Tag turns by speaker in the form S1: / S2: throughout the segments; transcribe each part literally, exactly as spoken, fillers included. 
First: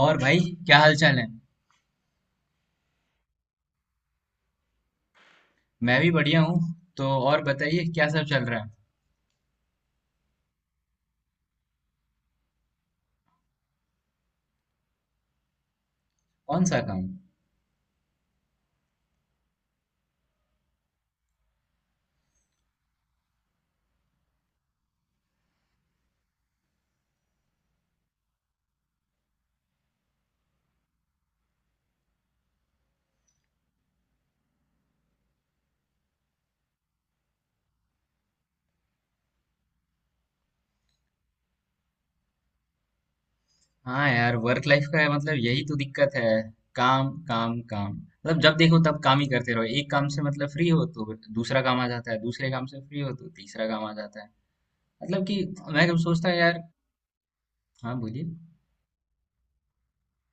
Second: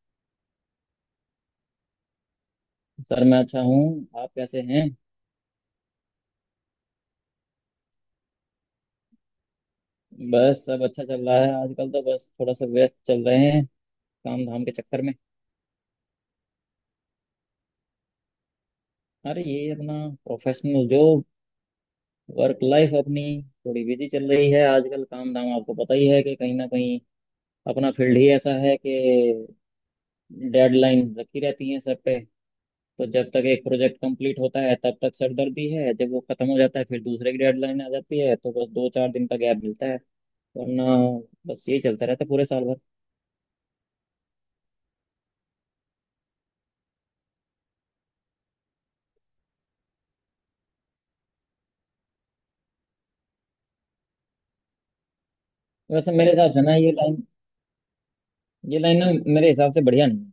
S1: और भाई, क्या हाल चाल है।
S2: सर, मैं अच्छा हूँ। आप कैसे हैं?
S1: मैं भी बढ़िया हूँ। तो और बताइए क्या सब चल रहा है।
S2: बस, सब अच्छा चल रहा है। आजकल तो बस थोड़ा सा व्यस्त चल रहे हैं, काम धाम के चक्कर में।
S1: कौन सा काम।
S2: अरे, ये अपना प्रोफेशनल जॉब, वर्क लाइफ अपनी थोड़ी बिजी चल रही है आजकल। काम धाम आपको पता ही है, कि कहीं ना कहीं अपना फील्ड ही ऐसा है कि डेडलाइन रखी रहती है सर पे। तो जब तक एक प्रोजेक्ट कंप्लीट होता है तब तक सरदर्दी है। जब वो खत्म हो जाता है, फिर दूसरे की डेडलाइन आ जाती है, तो बस दो चार दिन का गैप मिलता है। वरना बस यही चलता रहता है पूरे साल भर।
S1: हाँ यार, वर्क लाइफ का है मतलब यही तो दिक्कत है। काम काम काम, मतलब जब देखो तब काम ही करते रहो। एक काम से मतलब फ्री हो तो दूसरा काम आ जाता है, दूसरे काम से फ्री हो तो तीसरा काम आ जाता है। मतलब कि मैं कब
S2: वैसे
S1: सोचता
S2: मेरे
S1: है
S2: हिसाब से
S1: यार।
S2: ना, ये लाइन,
S1: हाँ बोलिए।
S2: ये लाइन ना मेरे हिसाब से बढ़िया नहीं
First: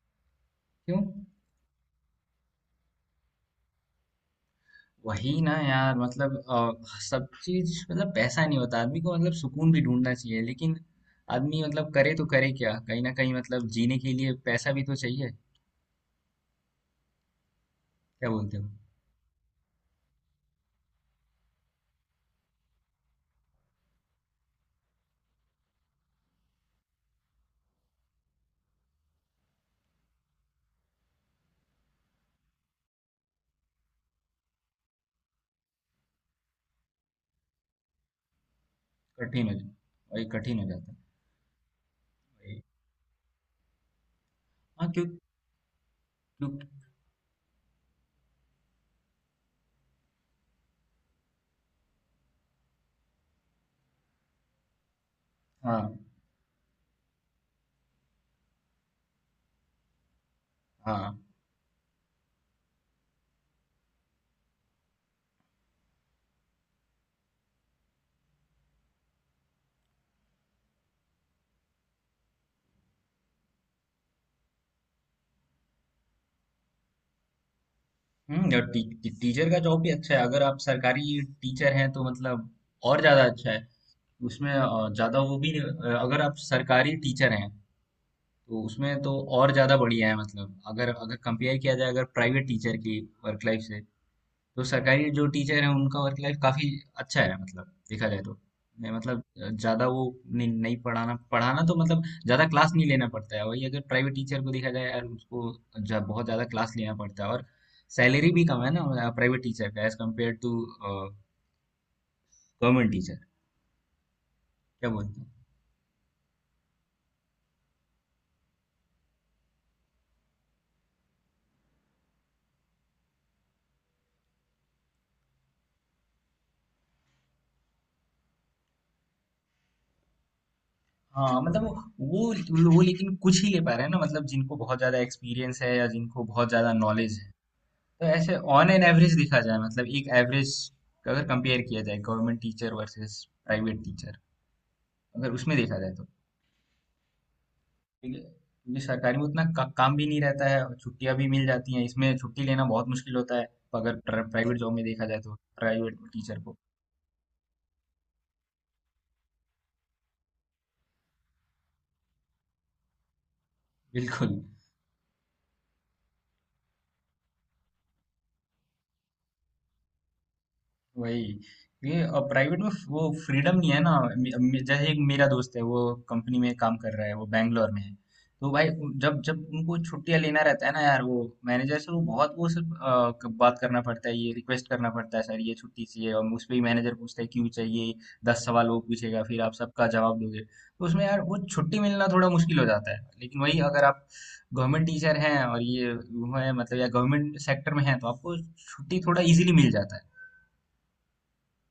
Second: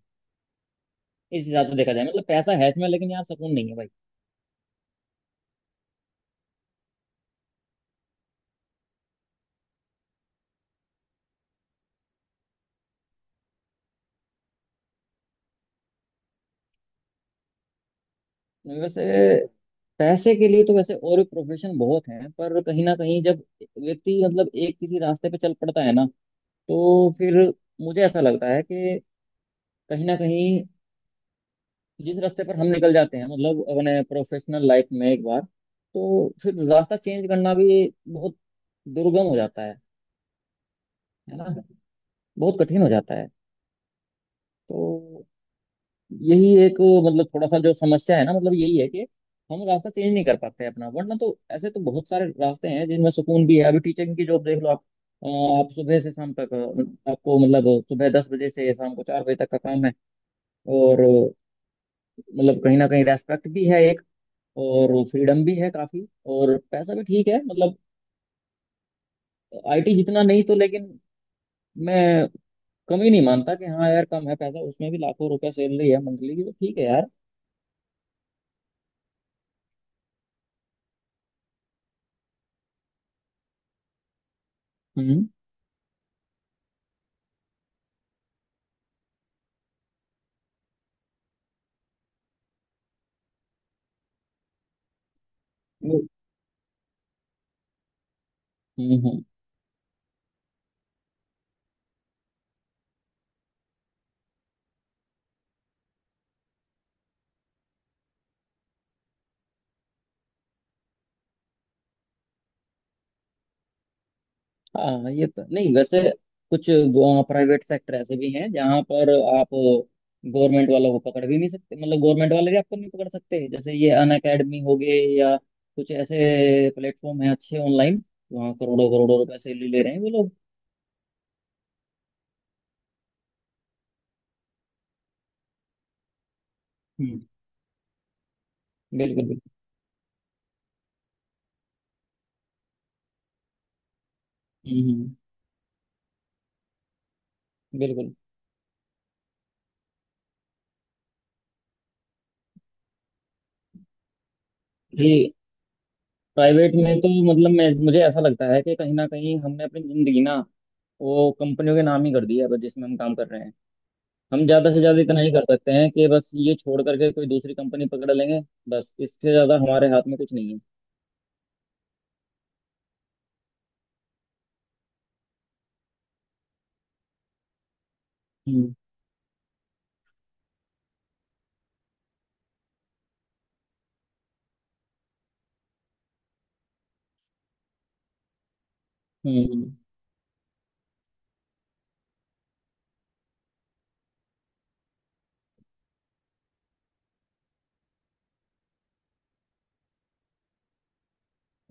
S1: क्यों।
S2: है। इस हिसाब से देखा जाए, मतलब पैसा है इसमें, लेकिन यार, सुकून नहीं है भाई।
S1: वही ना यार, मतलब अ, सब चीज मतलब पैसा नहीं होता आदमी को, मतलब सुकून भी ढूंढना चाहिए लेकिन आदमी मतलब करे तो करे क्या, कहीं ना कहीं मतलब जीने के लिए पैसा भी तो चाहिए। क्या बोलते हो।
S2: वैसे पैसे के लिए तो वैसे और भी प्रोफेशन बहुत हैं, पर कहीं ना कहीं जब व्यक्ति, मतलब एक किसी रास्ते पे चल पड़ता है ना, तो फिर मुझे ऐसा लगता है कि कहीं ना कहीं जिस रास्ते पर हम निकल जाते हैं, मतलब अपने प्रोफेशनल लाइफ में, एक बार तो फिर रास्ता चेंज करना भी बहुत दुर्गम हो
S1: कठिन हो
S2: जाता
S1: जाता,
S2: है।
S1: वही कठिन हो जाता है।
S2: है ना, बहुत
S1: वही।
S2: कठिन हो जाता है।
S1: हाँ क्यों।
S2: तो
S1: क्यों।
S2: यही एक, मतलब थोड़ा सा जो समस्या है ना, मतलब यही है कि हम रास्ता चेंज नहीं कर पाते हैं अपना। वरना तो ऐसे तो बहुत सारे रास्ते हैं जिनमें सुकून भी है। अभी टीचिंग की जॉब देख लो आप। अ, आप
S1: हाँ।
S2: सुबह से शाम तक, अ, आपको मतलब सुबह दस बजे से शाम को चार बजे तक का काम है, और
S1: हाँ।
S2: अ, मतलब कहीं ना कहीं रेस्पेक्ट भी है एक, और फ्रीडम भी है काफी, और पैसा भी ठीक है। मतलब आईटी जितना नहीं तो, लेकिन मैं कम ही नहीं मानता कि हाँ यार कम है। पैसा उसमें भी लाखों रुपया सैलरी है मंथली की, तो ठीक है यार।
S1: हम्म, और टी, टी, टीचर का जॉब भी अच्छा है, अगर आप सरकारी टीचर हैं तो मतलब और ज्यादा अच्छा है। उसमें अ, ज्यादा
S2: हम्म,
S1: वो भी नहीं- अ, अगर आप सरकारी टीचर हैं तो उसमें तो और ज़्यादा बढ़िया है। मतलब अगर अगर कंपेयर किया जाए अगर प्राइवेट टीचर की वर्क लाइफ से, तो सरकारी जो टीचर है उनका वर्क लाइफ काफ़ी अच्छा है, मतलब देखा जाए तो। नहीं,
S2: हम्म।
S1: मतलब ज़्यादा वो नहीं, नहीं पढ़ाना पढ़ाना तो मतलब ज़्यादा क्लास नहीं लेना पड़ता है। वही अगर प्राइवेट टीचर को देखा जाए यार, उसको जा, बहुत ज़्यादा क्लास लेना पड़ता है, और सैलरी भी कम है ना प्राइवेट टीचर का as compare to government teacher. क्या
S2: हाँ,
S1: बोलते हैं।
S2: ये तो नहीं वैसे। कुछ प्राइवेट सेक्टर ऐसे भी हैं जहाँ पर आप गवर्नमेंट वालों को पकड़ भी नहीं सकते, मतलब गवर्नमेंट वाले भी आपको नहीं पकड़ सकते। जैसे ये अन अकेडमी हो गए, या कुछ ऐसे प्लेटफॉर्म है अच्छे ऑनलाइन। वहाँ करोड़ों करोड़ों रुपए से ले ले रहे हैं वो लोग।
S1: हाँ मतलब वो वो मतलब वो लेकिन कुछ ही ले पा रहे हैं ना, मतलब जिनको बहुत ज्यादा एक्सपीरियंस है या जिनको बहुत ज्यादा नॉलेज
S2: हम्म,
S1: है। तो ऐसे ऑन एन एवरेज
S2: बिल्कुल
S1: देखा
S2: बिल्कुल।
S1: जाए मतलब एक एवरेज, अगर कंपेयर किया जाए government teacher versus private teacher,
S2: हम्म, हम्म,
S1: अगर उसमें देखा जाए तो
S2: बिल्कुल
S1: ठीक है, क्योंकि सरकारी में उतना का, काम भी नहीं रहता है और छुट्टियां भी मिल जाती हैं। इसमें छुट्टी लेना बहुत मुश्किल होता है अगर प्राइवेट जॉब में देखा जाए
S2: ये।
S1: तो, प्राइवेट टीचर को।
S2: प्राइवेट में तो मतलब मैं मुझे ऐसा लगता है कि कहीं ना कहीं हमने अपनी जिंदगी ना, वो कंपनियों के नाम ही कर दिया है जिसमें हम काम कर रहे हैं।
S1: बिल्कुल।
S2: हम ज्यादा से ज्यादा इतना ही कर सकते हैं कि बस ये छोड़ करके कोई दूसरी कंपनी पकड़ लेंगे। बस इससे ज्यादा हमारे हाथ में कुछ नहीं है।
S1: वही। ये और प्राइवेट में वो फ्रीडम नहीं है ना। मे- मे- जैसे एक मेरा दोस्त है, वो कंपनी में काम कर रहा है, वो बैंगलोर में है, तो भाई
S2: हम्म,
S1: उन- जब जब उनको छुट्टियां लेना रहता है ना यार, वो मैनेजर से वो बहुत वो सिर्फ अ, क- बात करना पड़ता है, ये रिक्वेस्ट करना पड़ता है सर ये छुट्टी चाहिए, और उस पर ही मैनेजर पूछता है क्यों चाहिए। दस सवाल वो पूछेगा, फिर आप
S2: हम्म,
S1: सबका जवाब दोगे तो उसमें यार वो छुट्टी मिलना थोड़ा मुश्किल हो जाता है। लेकिन वही अगर आप गवर्नमेंट टीचर हैं और ये वो है मतलब, या गवर्नमेंट सेक्टर में हैं, तो आपको छुट्टी थोड़ा इजीली मिल जाता है।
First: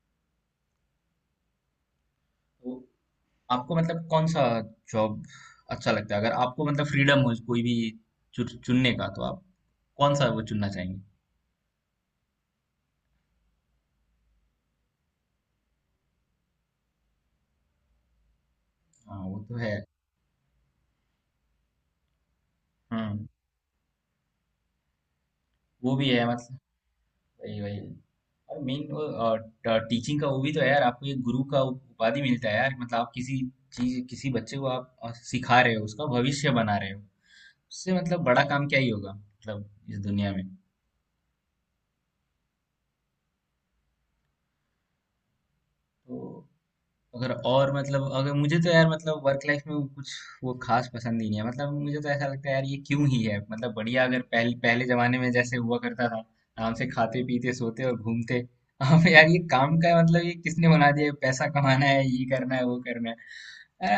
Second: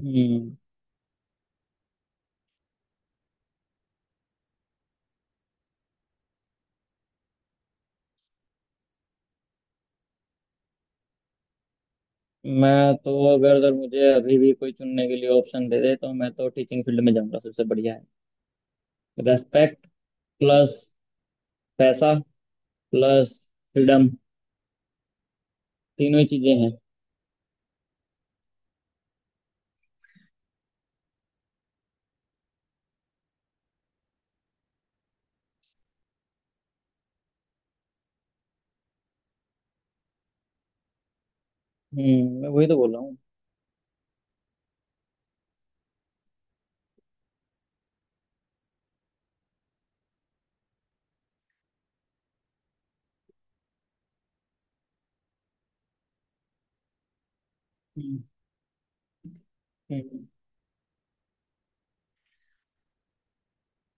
S2: हम्म।
S1: तो आपको मतलब कौन सा जॉब अच्छा लगता है, अगर आपको मतलब फ्रीडम हो कोई भी चु- चुनने का, तो आप कौन सा वो चुनना चाहेंगे।
S2: मैं तो अगर अगर मुझे अभी भी कोई चुनने के लिए ऑप्शन दे दे, तो मैं तो टीचिंग फील्ड में जाऊंगा। सबसे बढ़िया है,
S1: हाँ वो तो है।
S2: रेस्पेक्ट प्लस पैसा
S1: हम्म।
S2: प्लस फ्रीडम,
S1: वो भी
S2: तीनों
S1: है
S2: ही चीजें
S1: मतलब
S2: हैं।
S1: वही वही। और मेन वो टीचिंग का वो भी तो है यार, आपको एक गुरु का उप- उपाधि मिलता है यार। मतलब आप किसी चीज किसी बच्चे को आप अ, सिखा रहे हो, उसका भविष्य बना रहे हो, उससे मतलब बड़ा काम क्या ही होगा मतलब इस दुनिया में।
S2: हम्म, मैं वही तो बोल रहा हूँ।
S1: तो अगर और मतलब अगर मुझे तो यार मतलब वर्क लाइफ में वो कुछ वो खास पसंद नहीं है, मतलब मुझे तो ऐसा लगता है यार ये क्यों ही है मतलब। बढ़िया अगर पहले पहले जमाने में जैसे हुआ करता था आराम से खाते पीते सोते और
S2: हम्म,
S1: घूमते। अब यार ये काम का मतलब
S2: हम्म,
S1: ये किसने बना दिया है? पैसा कमाना है, ये करना है, वो करना है।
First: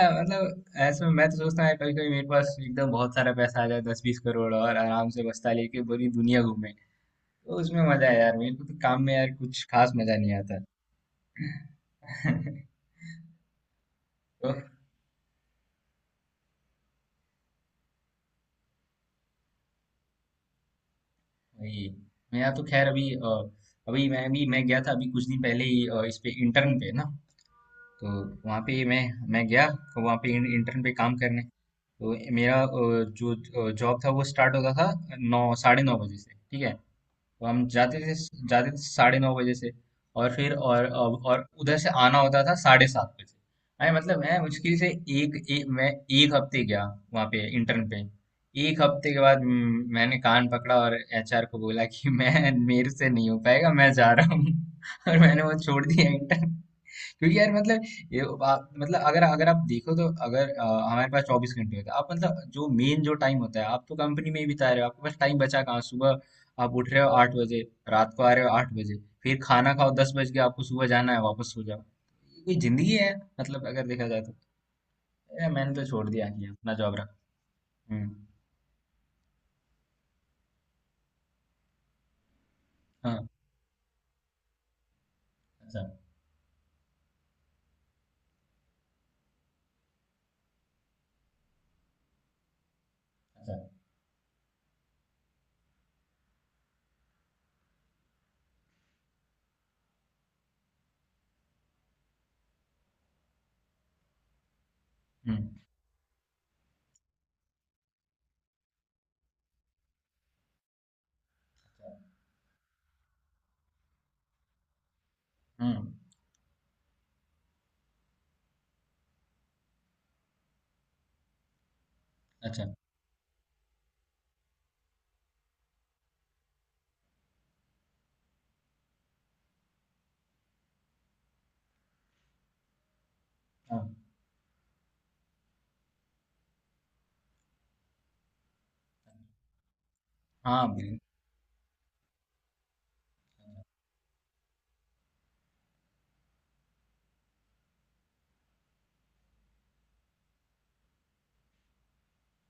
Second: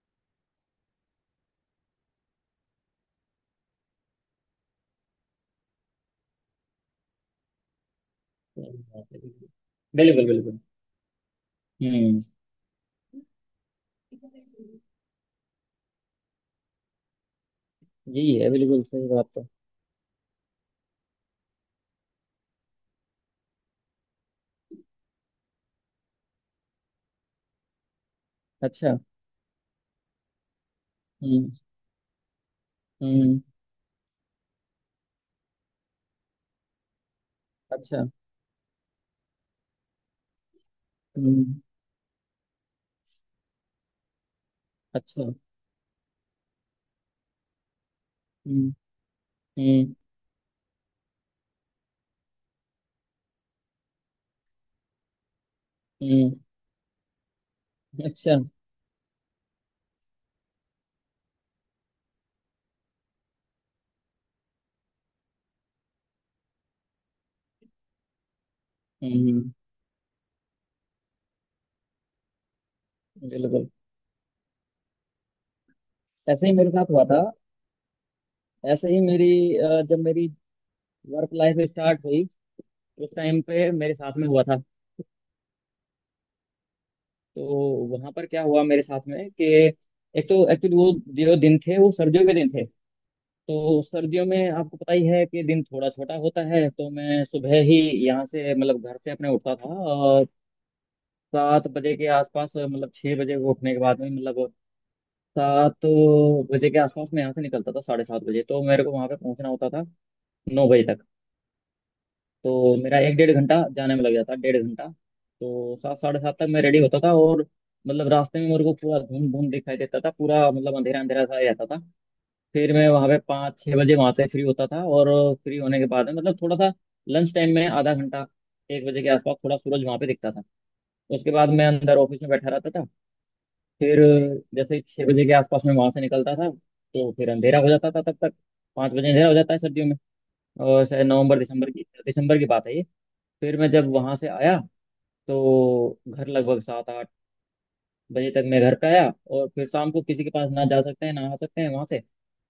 S1: आ, मतलब ऐसे में मैं तो सोचता हूँ कभी कभी मेरे पास एकदम बहुत सारा पैसा आ जाए दस बीस करोड़, और आराम से बस्ता लेके पूरी दुनिया घूमे, तो उसमें मजा है यार। मेरे को तो
S2: सही
S1: काम
S2: बात
S1: में
S2: है,
S1: यार
S2: बिल्कुल
S1: कुछ खास मजा
S2: बिल्कुल
S1: नहीं
S2: बिल्कुल।
S1: आता।
S2: हम्म,
S1: तो
S2: यही है, बिल्कुल सही बात है।
S1: वही। मेरा तो खैर अभी अ, अभी मैं भी मैं गया था, अभी कुछ दिन पहले ही अ, इस पे इंटर्न पे ना। तो वहाँ पे
S2: अच्छा,
S1: मैं मैं गया तो वहाँ पे इंटर्न पे काम करने,
S2: हम्म,
S1: तो मेरा अ,
S2: हम्म,
S1: जो जॉब था वो स्टार्ट होता था नौ साढ़े नौ बजे से, ठीक है। तो हम जाते
S2: अच्छा,
S1: थे, जाते थे साढ़े नौ बजे से, और फिर और और और
S2: हम्म,
S1: उधर से आना होता था साढ़े सात बजे। मैं मतलब मैं मुश्किल से
S2: अच्छा,
S1: एक, एक मैं एक हफ्ते गया वहाँ पे इंटर्न पे।
S2: हम्म,
S1: एक हफ्ते के बाद म,
S2: हम्म,
S1: मैंने कान पकड़ा और एच आर को बोला कि मैं मेरे से नहीं हो पाएगा मैं जा रहा हूँ। और मैंने वो छोड़ दिया
S2: हम्म,
S1: इंटर्न, क्योंकि यार मतलब ये
S2: अच्छा, हम्म,
S1: आप, मतलब अगर अगर आप देखो तो अगर अ, हमारे पास चौबीस घंटे होते हैं, आप मतलब जो मेन जो टाइम होता है आप तो कंपनी में ही बिता रहे हो, आपके पास टाइम बचा कहाँ। सुबह आप उठ रहे हो आठ बजे, रात को आ रहे हो आठ बजे, फिर
S2: हम्म,
S1: खाना खाओ दस बज के, आपको सुबह जाना है वापस सो जाओ, ये कोई जिंदगी है। मतलब
S2: बिल्कुल।
S1: अगर देखा जाए तो ए, मैंने तो छोड़ दिया ये
S2: ऐसे ही मेरे
S1: अपना
S2: साथ
S1: जॉब
S2: हुआ था।
S1: रहा। हम्म।
S2: ऐसे ही मेरी, अ, जब मेरी वर्क लाइफ स्टार्ट हुई, उस
S1: हाँ।
S2: टाइम पे मेरे साथ में हुआ था।
S1: अच्छा।
S2: तो वहां पर क्या हुआ मेरे साथ में, कि एक तो एक्चुअली वो जो दिन थे वो सर्दियों के दिन थे।
S1: अच्छा।
S2: तो सर्दियों में आपको पता ही है कि दिन थोड़ा छोटा होता है, तो मैं सुबह ही यहाँ से, मतलब घर से अपने उठता था, और सात बजे के आसपास, मतलब छह बजे को उठने के बाद में, मतलब
S1: हम्म।
S2: सात बजे के आसपास मैं यहाँ से निकलता था साढ़े सात बजे, तो मेरे को वहां पे पहुंचना होता था नौ बजे तक। तो मेरा एक डेढ़ घंटा जाने में लग जाता, डेढ़ घंटा, तो
S1: हम्म।
S2: सात साढ़े सात तक मैं रेडी होता था, और मतलब रास्ते में मेरे को पूरा धुंध धुंध दिखाई देता था, पूरा मतलब अंधेरा अंधेरा सा ही रहता था।
S1: अच्छा।
S2: फिर मैं वहां पे पाँच छह बजे वहां से फ्री होता था, और फ्री होने के बाद में, मतलब थोड़ा सा, लंच टाइम में आधा घंटा, एक बजे के आसपास थोड़ा सूरज वहां पे दिखता था। उसके बाद मैं अंदर ऑफिस में बैठा रहता था।
S1: हाँ।
S2: फिर जैसे छः बजे के आसपास में वहां से निकलता था, तो फिर अंधेरा हो जाता था तब तक, पाँच बजे अंधेरा हो जाता है सर्दियों में।
S1: हाँ।
S2: और
S1: बिल-
S2: शायद नवंबर दिसंबर की, दिसंबर की बात है ये। फिर मैं जब वहां से आया, तो घर लगभग सात आठ बजे तक मैं घर पे आया, और फिर शाम को किसी के पास ना जा सकते हैं, ना आ सकते हैं वहां से।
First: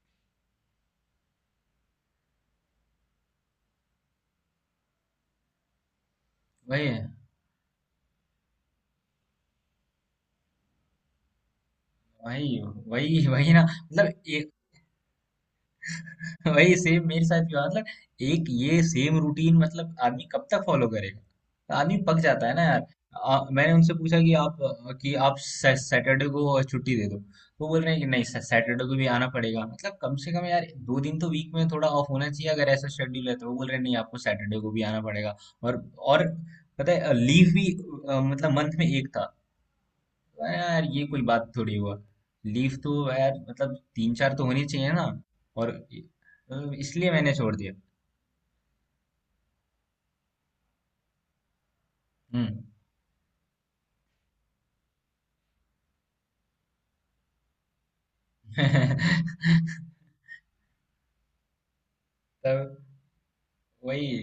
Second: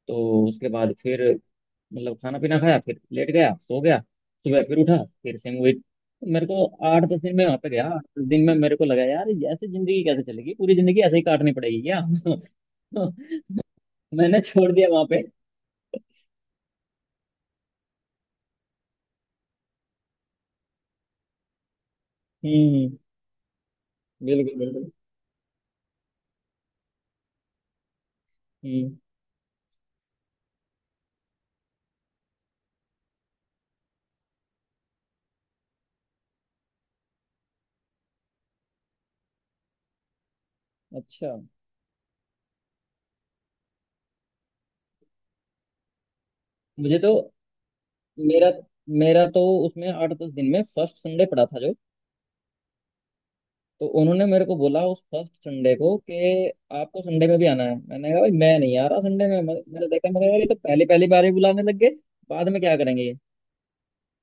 S2: तो उसके बाद फिर, मतलब खाना पीना खाया, फिर लेट गया, सो गया, सुबह फिर उठा, फिर से मूवी। मेरे को
S1: वही
S2: आठ
S1: है।
S2: दस दिन में वहां पे गया, आठ दस दिन में मेरे को लगा, यार ये ऐसे जिंदगी कैसे चलेगी, पूरी जिंदगी ऐसे ही काटनी पड़ेगी क्या?
S1: वही। वही वही ना, मतलब
S2: मैंने
S1: ये।
S2: छोड़ दिया वहां पे।
S1: वही सेम मेरे साथ भी हुआ मतलब। एक ये सेम रूटीन, मतलब आदमी कब तक फॉलो करेगा, आदमी पक जाता है ना यार।
S2: हम्म,
S1: आ, मैंने उनसे पूछा कि आप
S2: बिल्कुल बिल्कुल।
S1: कि आप सै- सैटरडे को छुट्टी दे दो, तो बोल रहे हैं कि नहीं सै- सैटरडे को
S2: हम्म,
S1: भी आना पड़ेगा। मतलब कम से कम यार दो दिन तो वीक में थोड़ा ऑफ होना चाहिए, अगर ऐसा शेड्यूल है तो। वो बोल रहे हैं नहीं आपको सैटरडे को भी आना पड़ेगा। और और पता है लीव भी अ, मतलब मंथ में एक था। अरे यार ये कोई
S2: अच्छा।
S1: बात थोड़ी हुआ। लीव तो यार मतलब तीन चार तो होनी चाहिए ना। और मतलब
S2: मुझे
S1: इसलिए
S2: तो,
S1: मैंने छोड़ दिया।
S2: मेरा मेरा तो उसमें आठ दस दिन में फर्स्ट संडे पड़ा था जो,
S1: हम्म।
S2: तो उन्होंने मेरे को बोला उस फर्स्ट संडे को, कि आपको संडे में भी आना है। मैंने कहा, भाई मैं नहीं आ रहा संडे में। मैं- मैंने देखा, मैंने कहा, ये तो पहली पहली बार ही बुलाने लग गए, बाद में
S1: तब
S2: क्या करेंगे ये।
S1: वही,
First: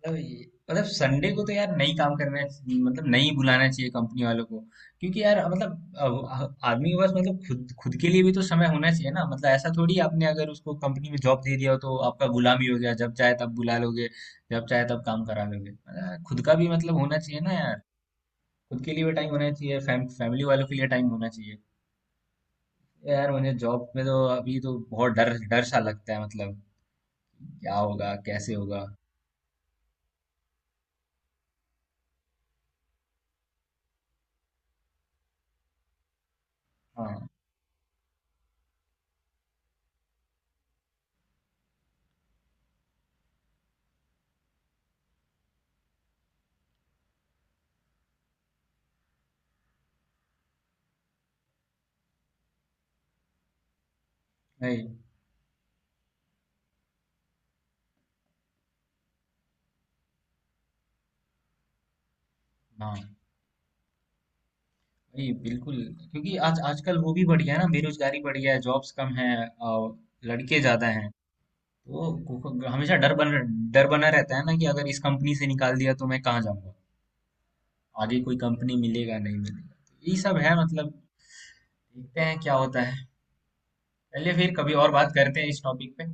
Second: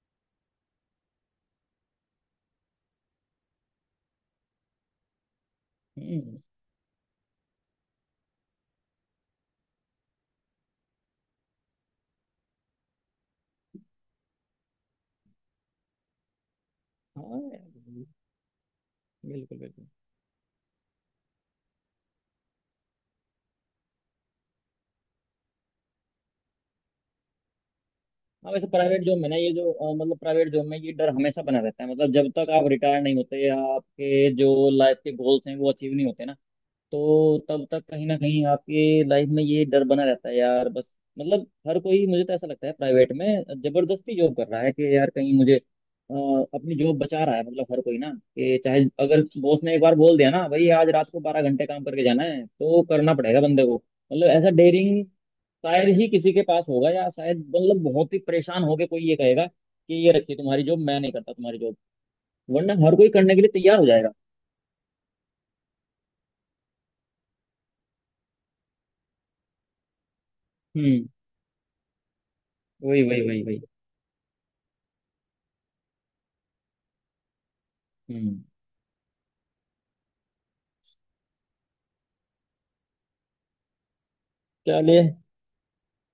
S1: मतलब ये- मतलब संडे को तो यार नहीं काम करना है, मतलब नहीं बुलाना चाहिए कंपनी वालों को। क्योंकि यार मतलब
S2: हम्म,
S1: अब आदमी के पास मतलब खुद खुद के लिए भी तो समय होना चाहिए ना, मतलब ऐसा थोड़ी, आपने अगर उसको कंपनी में जॉब दे दिया हो तो आपका गुलामी हो गया, जब चाहे तब बुला लोगे, जब चाहे तब काम करा लोगे। मतलब खुद का भी मतलब होना चाहिए
S2: हाँ
S1: ना।
S2: यार,
S1: खुद के लिए भी टाइम होना
S2: बिल्कुल
S1: चाहिए,
S2: बिल्कुल।
S1: फैम, फैमिली वालों के लिए टाइम होना चाहिए। यार मुझे जॉब में तो अभी तो बहुत डर डर सा लगता है, मतलब क्या होगा
S2: हाँ
S1: कैसे
S2: वैसे
S1: होगा।
S2: प्राइवेट जॉब में ना, ये जो अ, मतलब प्राइवेट जॉब में ये डर हमेशा बना रहता है, मतलब जब तक आप रिटायर नहीं होते, या आपके जो लाइफ के गोल्स हैं वो अचीव नहीं होते ना,
S1: हाँ।
S2: तो तब तक कहीं ना कहीं आपके लाइफ में ये डर बना रहता है यार, बस। मतलब हर कोई, मुझे तो ऐसा लगता है, प्राइवेट में जबरदस्ती जॉब कर रहा है, कि यार कहीं मुझे, अ, अपनी जॉब बचा रहा है। मतलब हर कोई ना, कि चाहे अगर बॉस ने एक बार बोल दिया ना, भाई आज रात को बारह घंटे काम करके जाना है, तो करना पड़ेगा बंदे को। मतलब ऐसा
S1: नहीं।
S2: डेयरिंग शायद ही किसी के पास होगा, या शायद मतलब बहुत ही परेशान होके कोई ये कहेगा कि ये रखिए तुम्हारी जॉब, मैं नहीं करता तुम्हारी जॉब। वरना हर कोई
S1: हाँ।
S2: करने के लिए तैयार हो जाएगा।
S1: नहीं बिल्कुल। क्योंकि आज आजकल वो भी बढ़ गया है ना, बेरोजगारी बढ़ गया है, जॉब्स कम है और लड़के ज्यादा हैं।
S2: हम्म,
S1: तो को- को- हमेशा
S2: वही
S1: डर
S2: वही
S1: बन
S2: वही वही।
S1: डर बना रहता है ना कि अगर इस कंपनी से निकाल दिया तो मैं कहाँ जाऊंगा। आगे कोई
S2: हम्म,
S1: कंपनी मिलेगा, नहीं मिलेगा, तो यही सब है। मतलब देखते हैं क्या होता है। चलिए फिर कभी और बात
S2: चलिए,
S1: करते हैं इस टॉपिक पे।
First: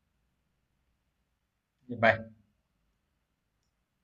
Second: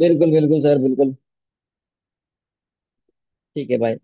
S2: बिल्कुल बिल्कुल सर, बिल्कुल।
S1: बाय।
S2: ठीक है भाई।